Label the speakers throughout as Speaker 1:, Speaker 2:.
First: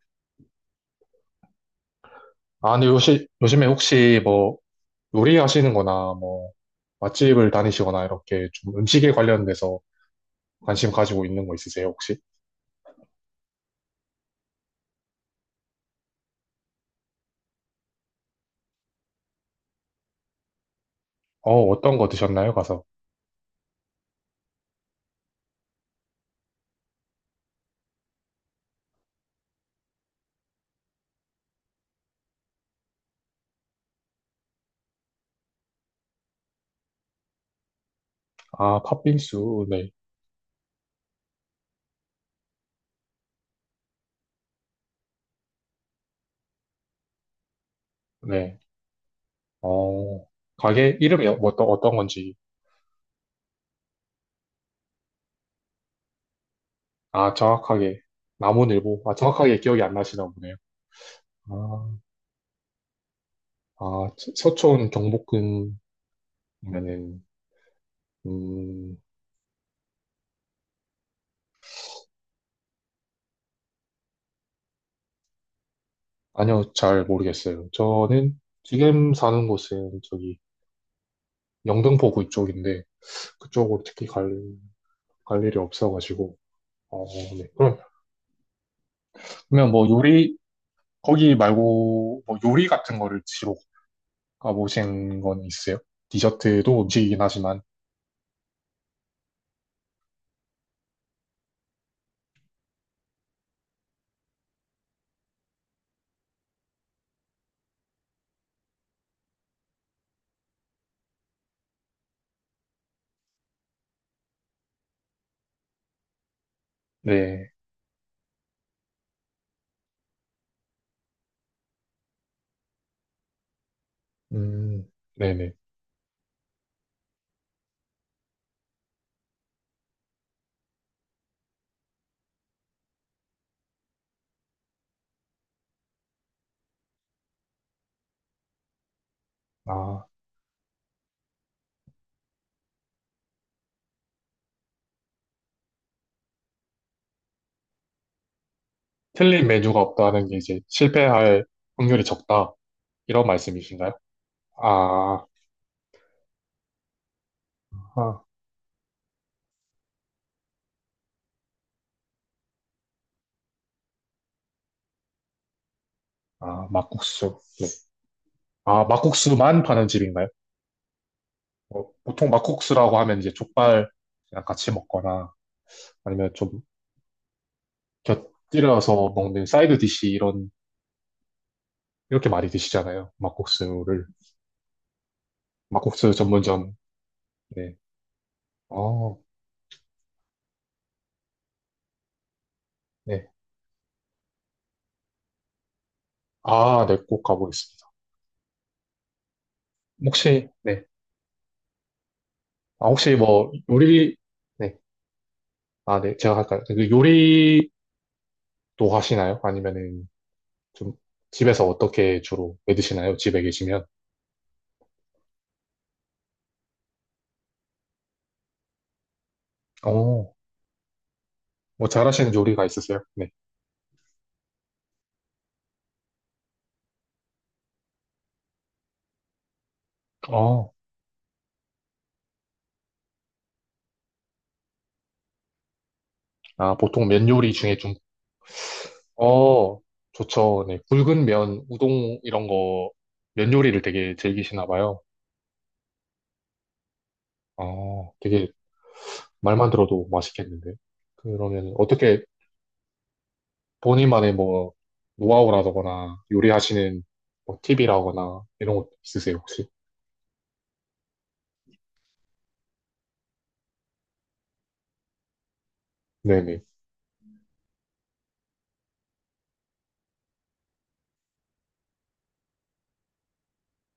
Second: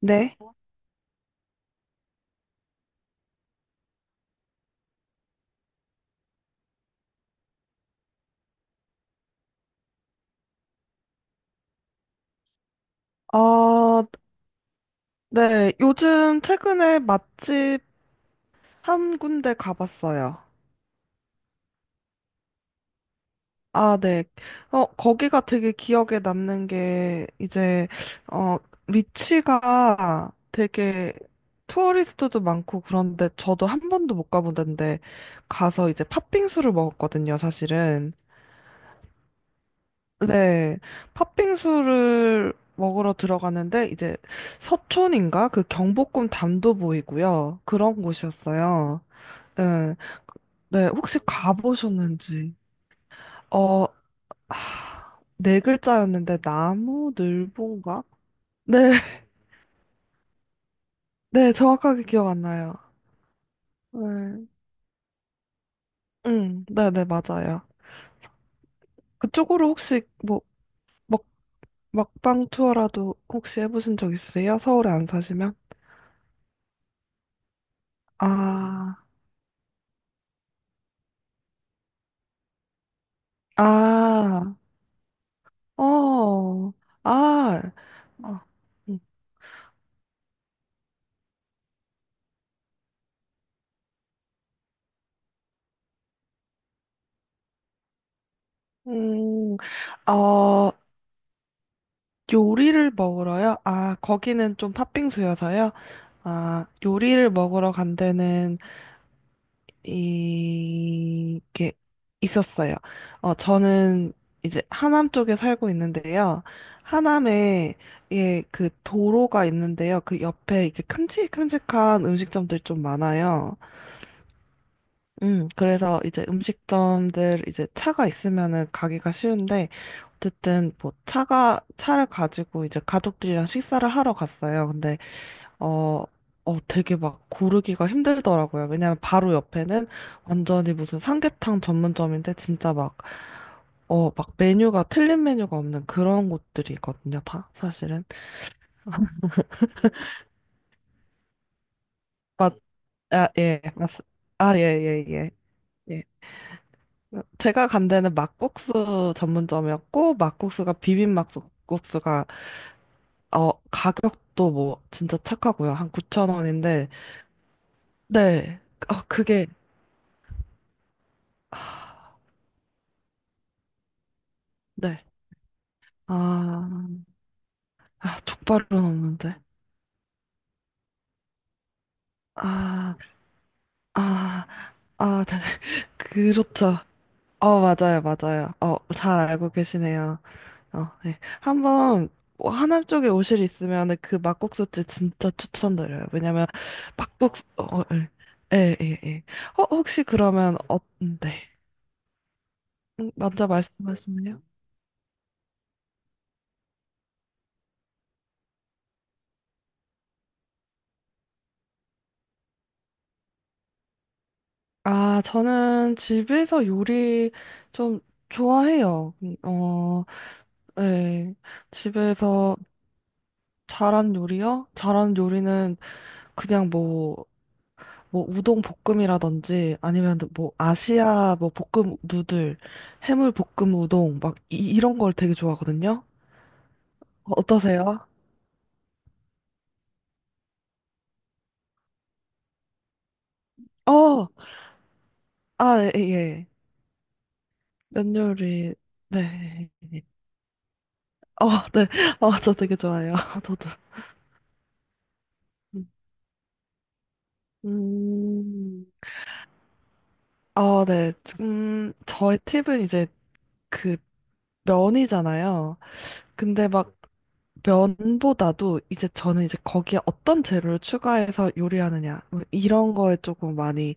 Speaker 1: 네.
Speaker 2: 아, 근데 요시, 요즘에 혹시 뭐 요리하시는 거나 뭐 맛집을 다니시거나 이렇게 좀 음식에 관련돼서 관심 가지고 있는 거 있으세요, 혹시?
Speaker 1: 어, 네. 요즘 최근에 맛집 한 군데 가봤어요.
Speaker 2: 어, 어떤 거 드셨나요, 가서?
Speaker 1: 아, 네. 거기가 되게 기억에 남는 게 이제 어, 위치가 되게 투어리스트도 많고 그런데 저도 한 번도 못 가본 데인데 가서 이제 팥빙수를 먹었거든요, 사실은.
Speaker 2: 아, 팥빙수, 네,
Speaker 1: 네. 팥빙수를 먹으러 들어가는데 이제 서촌인가? 그 경복궁 담도 보이고요. 그런
Speaker 2: 네.
Speaker 1: 곳이었어요. 네,
Speaker 2: 어,
Speaker 1: 네,
Speaker 2: 가게
Speaker 1: 혹시
Speaker 2: 이름이 어떤, 어떤 건지.
Speaker 1: 가보셨는지. 어, 네 글자였는데,
Speaker 2: 아, 정확하게.
Speaker 1: 나무늘보인가? 네,
Speaker 2: 남원일보. 아, 정확하게 기억이 안 나시나 보네요.
Speaker 1: 네,
Speaker 2: 아,
Speaker 1: 정확하게 기억 안 나요.
Speaker 2: 아,
Speaker 1: 네,
Speaker 2: 서촌 경복궁이면은,
Speaker 1: 응, 네, 네, 맞아요.
Speaker 2: 음,
Speaker 1: 그쪽으로 혹시 뭐, 먹, 먹방 투어라도 혹시 해보신 적 있으세요? 서울에 안 사시면?
Speaker 2: 아니요, 잘 모르겠어요. 저는
Speaker 1: 아,
Speaker 2: 지금 사는 곳은 저기 영등포구 이쪽인데, 그쪽으로 특히 갈,
Speaker 1: 아,
Speaker 2: 갈 일이 없어가지고.
Speaker 1: 어,
Speaker 2: 어, 네.
Speaker 1: 아,
Speaker 2: 그럼,
Speaker 1: 어, 음,
Speaker 2: 그러면 뭐 요리, 거기 말고 뭐 요리 같은 거를 드시러 가보신 건 있어요? 디저트도 음식이긴 하지만,
Speaker 1: 음, 어, 요리를 먹으러요? 아, 거기는 좀 팥빙수여서요? 아, 요리를 먹으러 간 데는, 이, 게 있었어요. 저는 이제 하남 쪽에 살고 있는데요.
Speaker 2: 네.
Speaker 1: 하남에, 예, 그 도로가 있는데요. 그 옆에 이렇게 큼직큼직한 음식점들 좀 많아요.
Speaker 2: 음, 네네.
Speaker 1: 그래서 이제 음식점들 이제 차가 있으면은 가기가 쉬운데, 어쨌든 뭐 차를 가지고 이제 가족들이랑 식사를 하러 갔어요. 근데, 어, 되게 막 고르기가 힘들더라고요. 왜냐면 바로 옆에는
Speaker 2: 아,
Speaker 1: 완전히 무슨 삼계탕 전문점인데, 진짜 막, 막 메뉴가 틀린 메뉴가 없는 그런 곳들이 있거든요, 다, 사실은.
Speaker 2: 틀린 메뉴가 없다는 게 이제 실패할 확률이 적다.
Speaker 1: 맞,
Speaker 2: 이런
Speaker 1: 아, 예,
Speaker 2: 말씀이신가요?
Speaker 1: 아, 예, 예,
Speaker 2: 아,
Speaker 1: 예. 예. 제가 간 데는
Speaker 2: 아,
Speaker 1: 막국수 전문점이었고, 막국수가 비빔 막국수가, 가격도 뭐, 진짜 착하고요. 한
Speaker 2: 아,
Speaker 1: 9,000원인데,
Speaker 2: 막국수. 네.
Speaker 1: 네.
Speaker 2: 아,
Speaker 1: 그게,
Speaker 2: 막국수만 파는 집인가요? 어,
Speaker 1: 아,
Speaker 2: 보통 막국수라고 하면 이제 족발이랑 같이
Speaker 1: 네.
Speaker 2: 먹거나 아니면 좀
Speaker 1: 아, 아, 족발은
Speaker 2: 곁들여서
Speaker 1: 없는데.
Speaker 2: 먹는 사이드 디시 이런 이렇게 많이
Speaker 1: 아,
Speaker 2: 드시잖아요. 막국수를
Speaker 1: 아, 아, 네.
Speaker 2: 막국수 전문점.
Speaker 1: 그렇죠.
Speaker 2: 네.
Speaker 1: 맞아요, 맞아요.
Speaker 2: 아,
Speaker 1: 잘 알고 계시네요. 네. 한번 뭐 하남 쪽에
Speaker 2: 네.
Speaker 1: 오실 있으면 그 막국수집 진짜 추천드려요. 왜냐면
Speaker 2: 아, 네, 꼭
Speaker 1: 막국수
Speaker 2: 가보겠습니다.
Speaker 1: 예, 예, 예. 예. 혹시
Speaker 2: 혹시
Speaker 1: 그러면
Speaker 2: 네.
Speaker 1: 네.
Speaker 2: 아, 혹시
Speaker 1: 먼저
Speaker 2: 뭐 요리
Speaker 1: 말씀하시면요.
Speaker 2: 네. 아, 네. 제가 할까요? 그 요리도 하시나요? 아니면은 좀 집에서 어떻게 주로 해 드시나요? 집에 계시면.
Speaker 1: 아, 저는 집에서 요리 좀 좋아해요.
Speaker 2: 어.
Speaker 1: 예.
Speaker 2: 뭐 잘하시는
Speaker 1: 집에서
Speaker 2: 요리가 있으세요? 네.
Speaker 1: 잘한 요리요? 잘한 요리는 그냥 뭐 우동 볶음이라든지 아니면 뭐
Speaker 2: 어.
Speaker 1: 아시아 뭐 볶음 누들, 해물 볶음 우동 막 이, 런걸 되게 좋아하거든요.
Speaker 2: 아, 보통 면 요리 중에 좀
Speaker 1: 어떠세요?
Speaker 2: 어, 좋죠. 네, 굵은 면, 우동 이런 거, 면 요리를 되게
Speaker 1: 어,
Speaker 2: 즐기시나 봐요.
Speaker 1: 아, 예, 예.
Speaker 2: 어,
Speaker 1: 면
Speaker 2: 되게
Speaker 1: 요리, 네.
Speaker 2: 말만 들어도 맛있겠는데.
Speaker 1: 어,
Speaker 2: 그러면
Speaker 1: 네.
Speaker 2: 어떻게
Speaker 1: 저 되게 좋아해요. 저도.
Speaker 2: 본인만의 뭐 노하우라거나 요리하시는 뭐 팁이라거나 이런
Speaker 1: 음,
Speaker 2: 것 있으세요, 혹시?
Speaker 1: 네. 저의 팁은 이제 그 면이잖아요.
Speaker 2: 네네.
Speaker 1: 근데 막 면보다도 이제 저는 이제 거기에 어떤 재료를 추가해서 요리하느냐 뭐 이런 거에 조금 많이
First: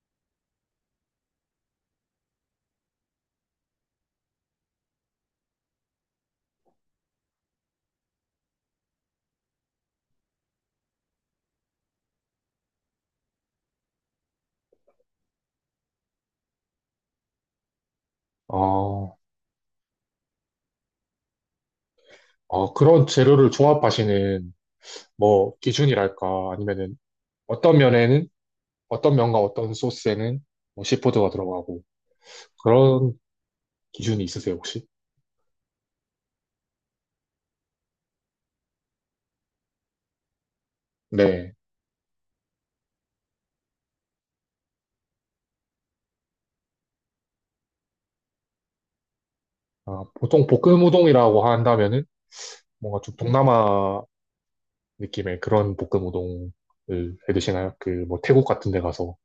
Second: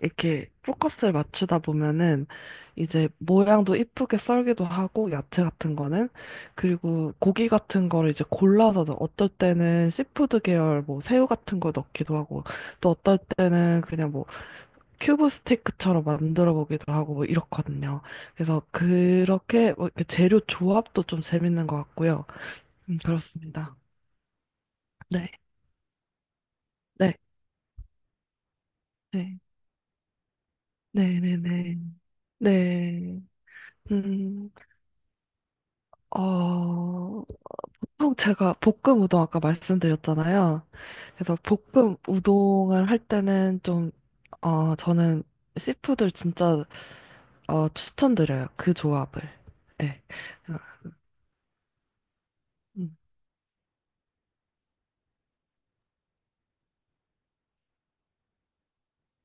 Speaker 1: 이렇게 포커스를 맞추다 보면은 이제 모양도 이쁘게 썰기도 하고 야채 같은 거는 그리고 고기 같은 거를 이제 골라서 어떨 때는 시푸드 계열 뭐 새우 같은 거 넣기도 하고 또 어떨 때는 그냥 뭐 큐브 스테이크처럼 만들어 보기도 하고 뭐 이렇거든요. 그래서
Speaker 2: 아,
Speaker 1: 그렇게 뭐 이렇게 재료 조합도 좀 재밌는 것 같고요.
Speaker 2: 아, 그런 재료를
Speaker 1: 그렇습니다.
Speaker 2: 조합하시는
Speaker 1: 네,
Speaker 2: 뭐 기준이랄까 아니면은
Speaker 1: 네,
Speaker 2: 어떤 면에는 어떤 면과
Speaker 1: 네,
Speaker 2: 어떤 소스에는 뭐
Speaker 1: 네,
Speaker 2: 시푸드가
Speaker 1: 네, 네,
Speaker 2: 들어가고 그런
Speaker 1: 네.
Speaker 2: 기준이
Speaker 1: 음,
Speaker 2: 있으세요, 혹시?
Speaker 1: 어, 보통 제가 볶음 우동 아까 말씀드렸잖아요. 그래서
Speaker 2: 네.
Speaker 1: 볶음 우동을 할 때는 좀, 저는 씨푸드 진짜 추천드려요. 그 조합을. 네.
Speaker 2: 아, 보통 볶음 우동이라고 한다면은
Speaker 1: 음,
Speaker 2: 뭔가 좀 동남아 느낌의 그런 볶음 우동을 해 드시나요? 그 뭐 태국 같은 데 가서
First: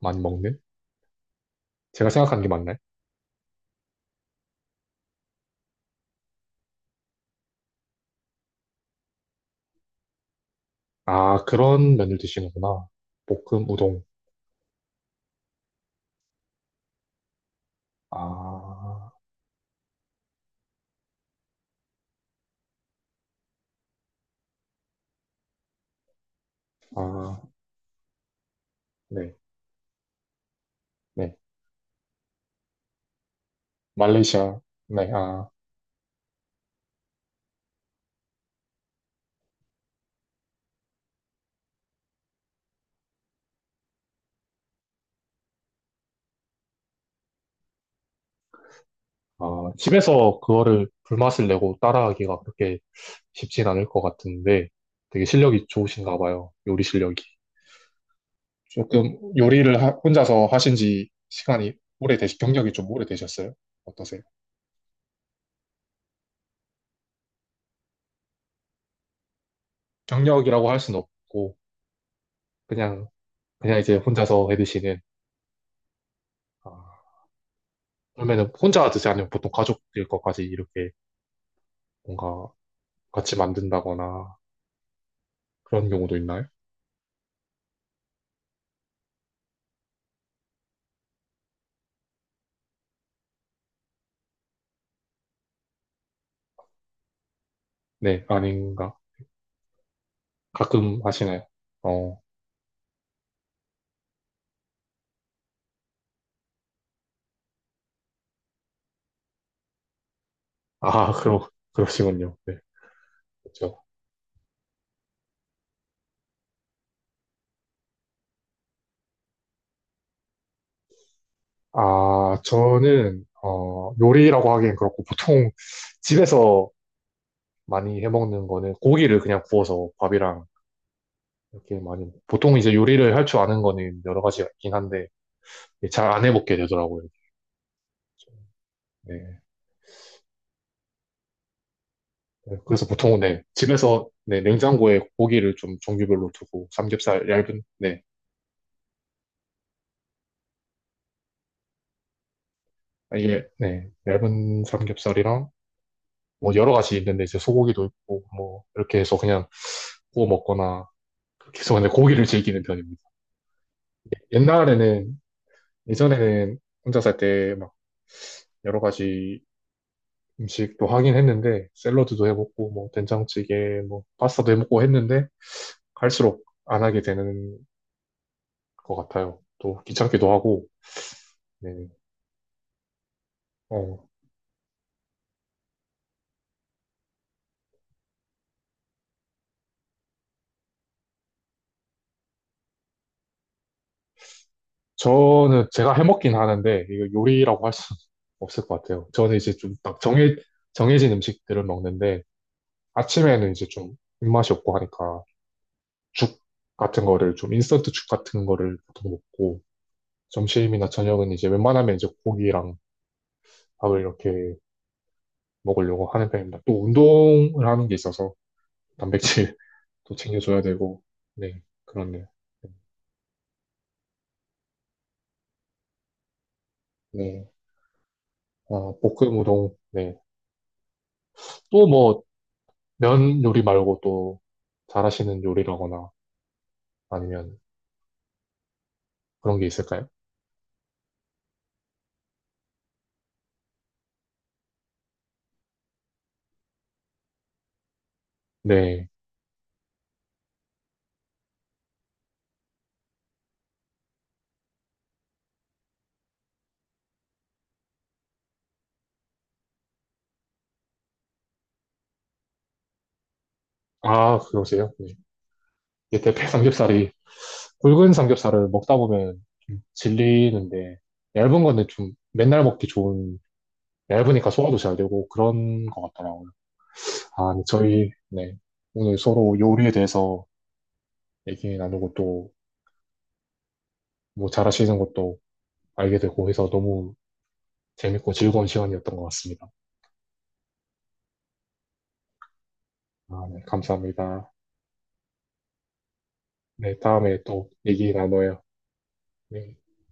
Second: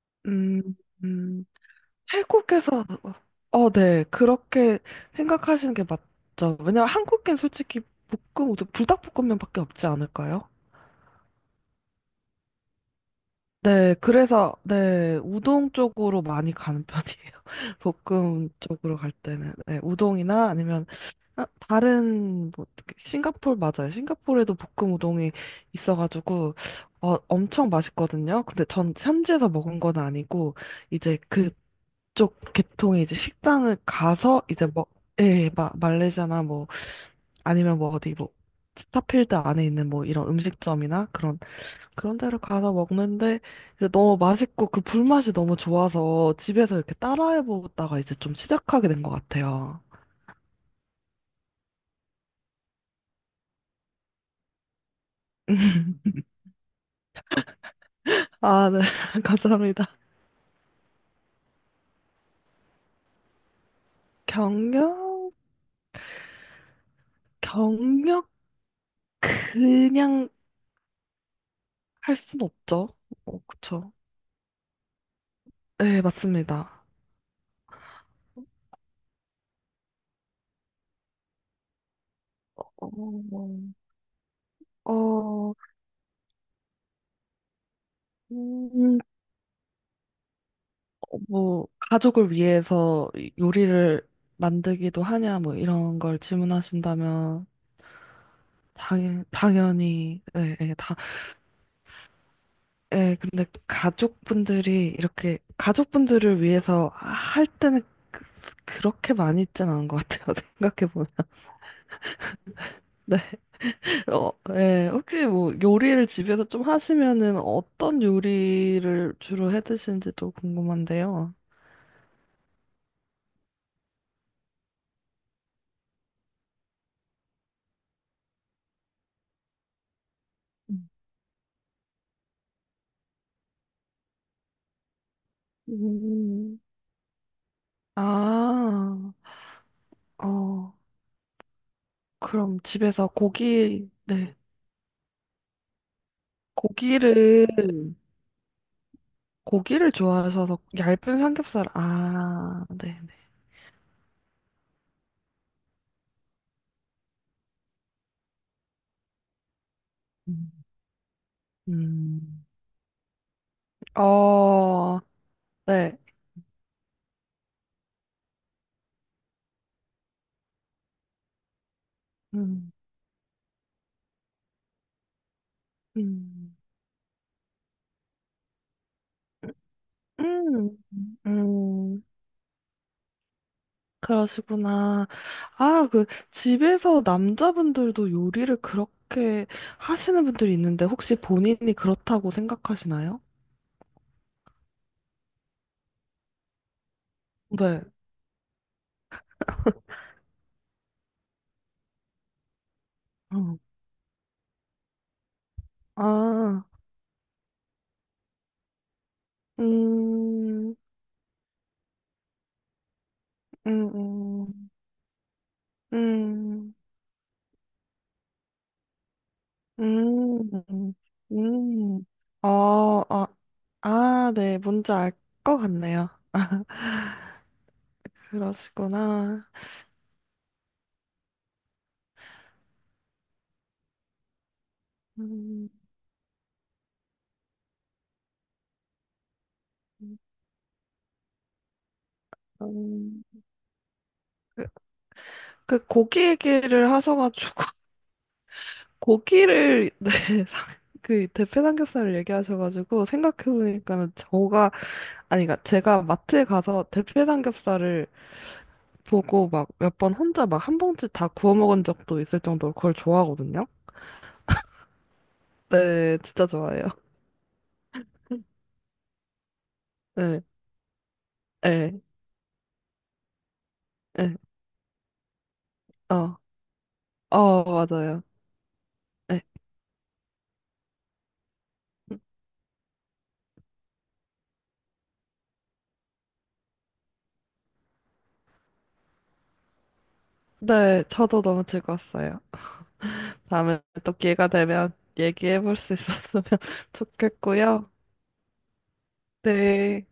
Speaker 2: 많이 먹는?
Speaker 1: 음, 음,
Speaker 2: 제가 생각한 게 맞나요?
Speaker 1: 태국에서, 네, 그렇게 생각하시는 게 맞죠. 왜냐면 한국엔 솔직히 볶음 우동, 불닭볶음면밖에 없지 않을까요?
Speaker 2: 아, 그런 면을 드시는구나. 볶음
Speaker 1: 네,
Speaker 2: 우동.
Speaker 1: 그래서, 네, 우동 쪽으로 많이 가는 편이에요. 볶음 쪽으로
Speaker 2: 아,
Speaker 1: 갈 때는. 네, 우동이나 아니면, 아, 다른, 뭐, 싱가폴 맞아요. 싱가폴에도 볶음 우동이 있어가지고,
Speaker 2: 아,
Speaker 1: 엄청 맛있거든요. 근데 전
Speaker 2: 네,
Speaker 1: 현지에서 먹은 건 아니고, 이제
Speaker 2: 네.
Speaker 1: 그쪽 계통의 이제 식당을 가서,
Speaker 2: 말레이시아.
Speaker 1: 이제 뭐,
Speaker 2: 네, 아,
Speaker 1: 예, 말레이시아나 뭐, 아니면 뭐 어디 뭐, 스타필드 안에 있는 뭐 이런 음식점이나 그런 데를 가서 먹는데 이제 너무 맛있고 그 불맛이 너무 좋아서 집에서 이렇게 따라해 보다가 이제 좀 시작하게 된 것
Speaker 2: 아,
Speaker 1: 같아요.
Speaker 2: 집에서 그거를 불맛을 내고 따라하기가 그렇게 쉽진 않을 것 같은데 되게 실력이 좋으신가 봐요. 요리 실력이.
Speaker 1: 아, 네.
Speaker 2: 조금 요리를
Speaker 1: 감사합니다.
Speaker 2: 혼자서 하신 지 시간이 오래되시, 경력이 좀 오래되셨어요? 어떠세요?
Speaker 1: 경력, 경력 그냥
Speaker 2: 경력이라고 할 수는 없고,
Speaker 1: 할 순 없죠.
Speaker 2: 그냥, 그냥
Speaker 1: 그쵸.
Speaker 2: 이제 혼자서 해드시는,
Speaker 1: 네,
Speaker 2: 아,
Speaker 1: 맞습니다.
Speaker 2: 그러면은 혼자 드세요? 아니면 보통 가족들 것까지 이렇게 뭔가 같이
Speaker 1: 어,
Speaker 2: 만든다거나
Speaker 1: 어,
Speaker 2: 그런 경우도 있나요?
Speaker 1: 음, 뭐, 가족을 위해서 요리를 만들기도 하냐, 뭐, 이런 걸 질문하신다면,
Speaker 2: 네, 아닌가?
Speaker 1: 당연히, 네, 네,
Speaker 2: 가끔 하시나요? 어,
Speaker 1: 예, 근데 가족분들이 이렇게 가족분들을 위해서 할 때는 그- 그렇게 많이 있진 않은 것 같아요. 생각해보면.
Speaker 2: 아, 그러, 그러시군요. 네,
Speaker 1: 네.
Speaker 2: 그렇죠.
Speaker 1: 예, 혹시 뭐 요리를 집에서 좀 하시면은 어떤 요리를 주로 해 드시는지도 궁금한데요.
Speaker 2: 아, 저는, 어, 요리라고 하기엔 그렇고, 보통 집에서 많이 해먹는 거는 고기를 그냥 구워서 밥이랑
Speaker 1: 음,
Speaker 2: 이렇게 많이, 보통 이제 요리를 할 줄 아는 거는 여러 가지가 있긴 한데, 잘 안 해먹게
Speaker 1: 음.
Speaker 2: 되더라고요.
Speaker 1: 아,
Speaker 2: 네.
Speaker 1: 어,
Speaker 2: 네.
Speaker 1: 그럼
Speaker 2: 그래서
Speaker 1: 집에서
Speaker 2: 보통은 네,
Speaker 1: 고기,
Speaker 2: 집에서
Speaker 1: 네.
Speaker 2: 네, 냉장고에 고기를 좀 종류별로 두고, 삼겹살,
Speaker 1: 고기를,
Speaker 2: 얇은, 네,
Speaker 1: 고기를 좋아하셔서 얇은 삼겹살, 아, 네네.
Speaker 2: 아, 이게, 네, 얇은 삼겹살이랑 뭐 여러 가지 있는데 이제 소고기도 있고, 뭐, 이렇게 해서 그냥 구워
Speaker 1: 음.
Speaker 2: 먹거나, 그렇게 해서 그냥 고기를
Speaker 1: 음.
Speaker 2: 즐기는 편입니다.
Speaker 1: 어,
Speaker 2: 옛날에는,
Speaker 1: 네.
Speaker 2: 예전에는 혼자 살 때 막 여러 가지 음식도 하긴 했는데 샐러드도 해먹고
Speaker 1: 음,
Speaker 2: 뭐 된장찌개 뭐 파스타도 해먹고 했는데 갈수록
Speaker 1: 음,
Speaker 2: 안 하게 되는 것 같아요. 또 귀찮기도 하고
Speaker 1: 음,
Speaker 2: 네.
Speaker 1: 음,
Speaker 2: 어,
Speaker 1: 그러시구나. 아, 집에서 남자분들도 요리를 그렇게 하시는 분들이 있는데, 혹시 본인이 그렇다고 생각하시나요?
Speaker 2: 저는 제가 해먹긴 하는데 이거 요리라고 할 수
Speaker 1: 네.
Speaker 2: 없을 것 같아요. 저는 이제 좀 딱 정해 정해진 음식들을 먹는데 아침에는 이제
Speaker 1: 어.
Speaker 2: 좀 입맛이 없고 하니까 죽
Speaker 1: 아,
Speaker 2: 같은 거를 좀 인스턴트 죽 같은 거를 보통 먹고
Speaker 1: 음,
Speaker 2: 점심이나 저녁은 이제 웬만하면 이제 고기랑
Speaker 1: 음,
Speaker 2: 밥을 이렇게
Speaker 1: 음,
Speaker 2: 먹으려고 하는 편입니다.
Speaker 1: 음,
Speaker 2: 또 운동을 하는 게 있어서 단백질도 챙겨줘야
Speaker 1: 음,
Speaker 2: 되고, 네,
Speaker 1: 음.
Speaker 2: 그렇네요.
Speaker 1: 어, 어, 아, 네, 뭔지 알 것 같네요.
Speaker 2: 네, 아, 볶음
Speaker 1: 그러시구나.
Speaker 2: 우동, 네. 또 뭐, 면 요리 말고 또 잘하시는
Speaker 1: 음.
Speaker 2: 요리라거나 아니면 그런 게 있을까요?
Speaker 1: 음, 그, 그 고기 얘기를 하셔가지고
Speaker 2: 네.
Speaker 1: 고기를 네, 상- 그 대패 삼겹살을 얘기하셔가지고 생각해보니까는 저가 아니 그러니까 제가 마트에 가서 대패 삼겹살을 보고 막 몇 번 혼자 막 한 봉지 다 구워 먹은 적도 있을 정도로 그걸 좋아하거든요.
Speaker 2: 아, 그러세요? 네.
Speaker 1: 네,
Speaker 2: 이게
Speaker 1: 진짜
Speaker 2: 대패
Speaker 1: 좋아해요.
Speaker 2: 삼겹살이, 굵은 삼겹살을 먹다 보면 좀
Speaker 1: 네,
Speaker 2: 질리는데, 얇은 건데
Speaker 1: 네,
Speaker 2: 좀 맨날 먹기 좋은,
Speaker 1: 네,
Speaker 2: 얇으니까 소화도 잘 되고 그런 것
Speaker 1: 어,
Speaker 2: 같더라고요. 아, 네, 저희,
Speaker 1: 맞아요.
Speaker 2: 네. 오늘
Speaker 1: 네,
Speaker 2: 서로 요리에 대해서 얘기 나누고 또 뭐 잘하시는 것도 알게 되고 해서 너무 재밌고 즐거운 시간이었던 것 같습니다.
Speaker 1: 네, 저도 너무 즐거웠어요.
Speaker 2: 아, 네,
Speaker 1: 다음에 또 기회가
Speaker 2: 감사합니다.
Speaker 1: 되면 얘기해볼 수 있었으면
Speaker 2: 네, 다음에 또
Speaker 1: 좋겠고요.
Speaker 2: 얘기 나눠요. 네.
Speaker 1: 네.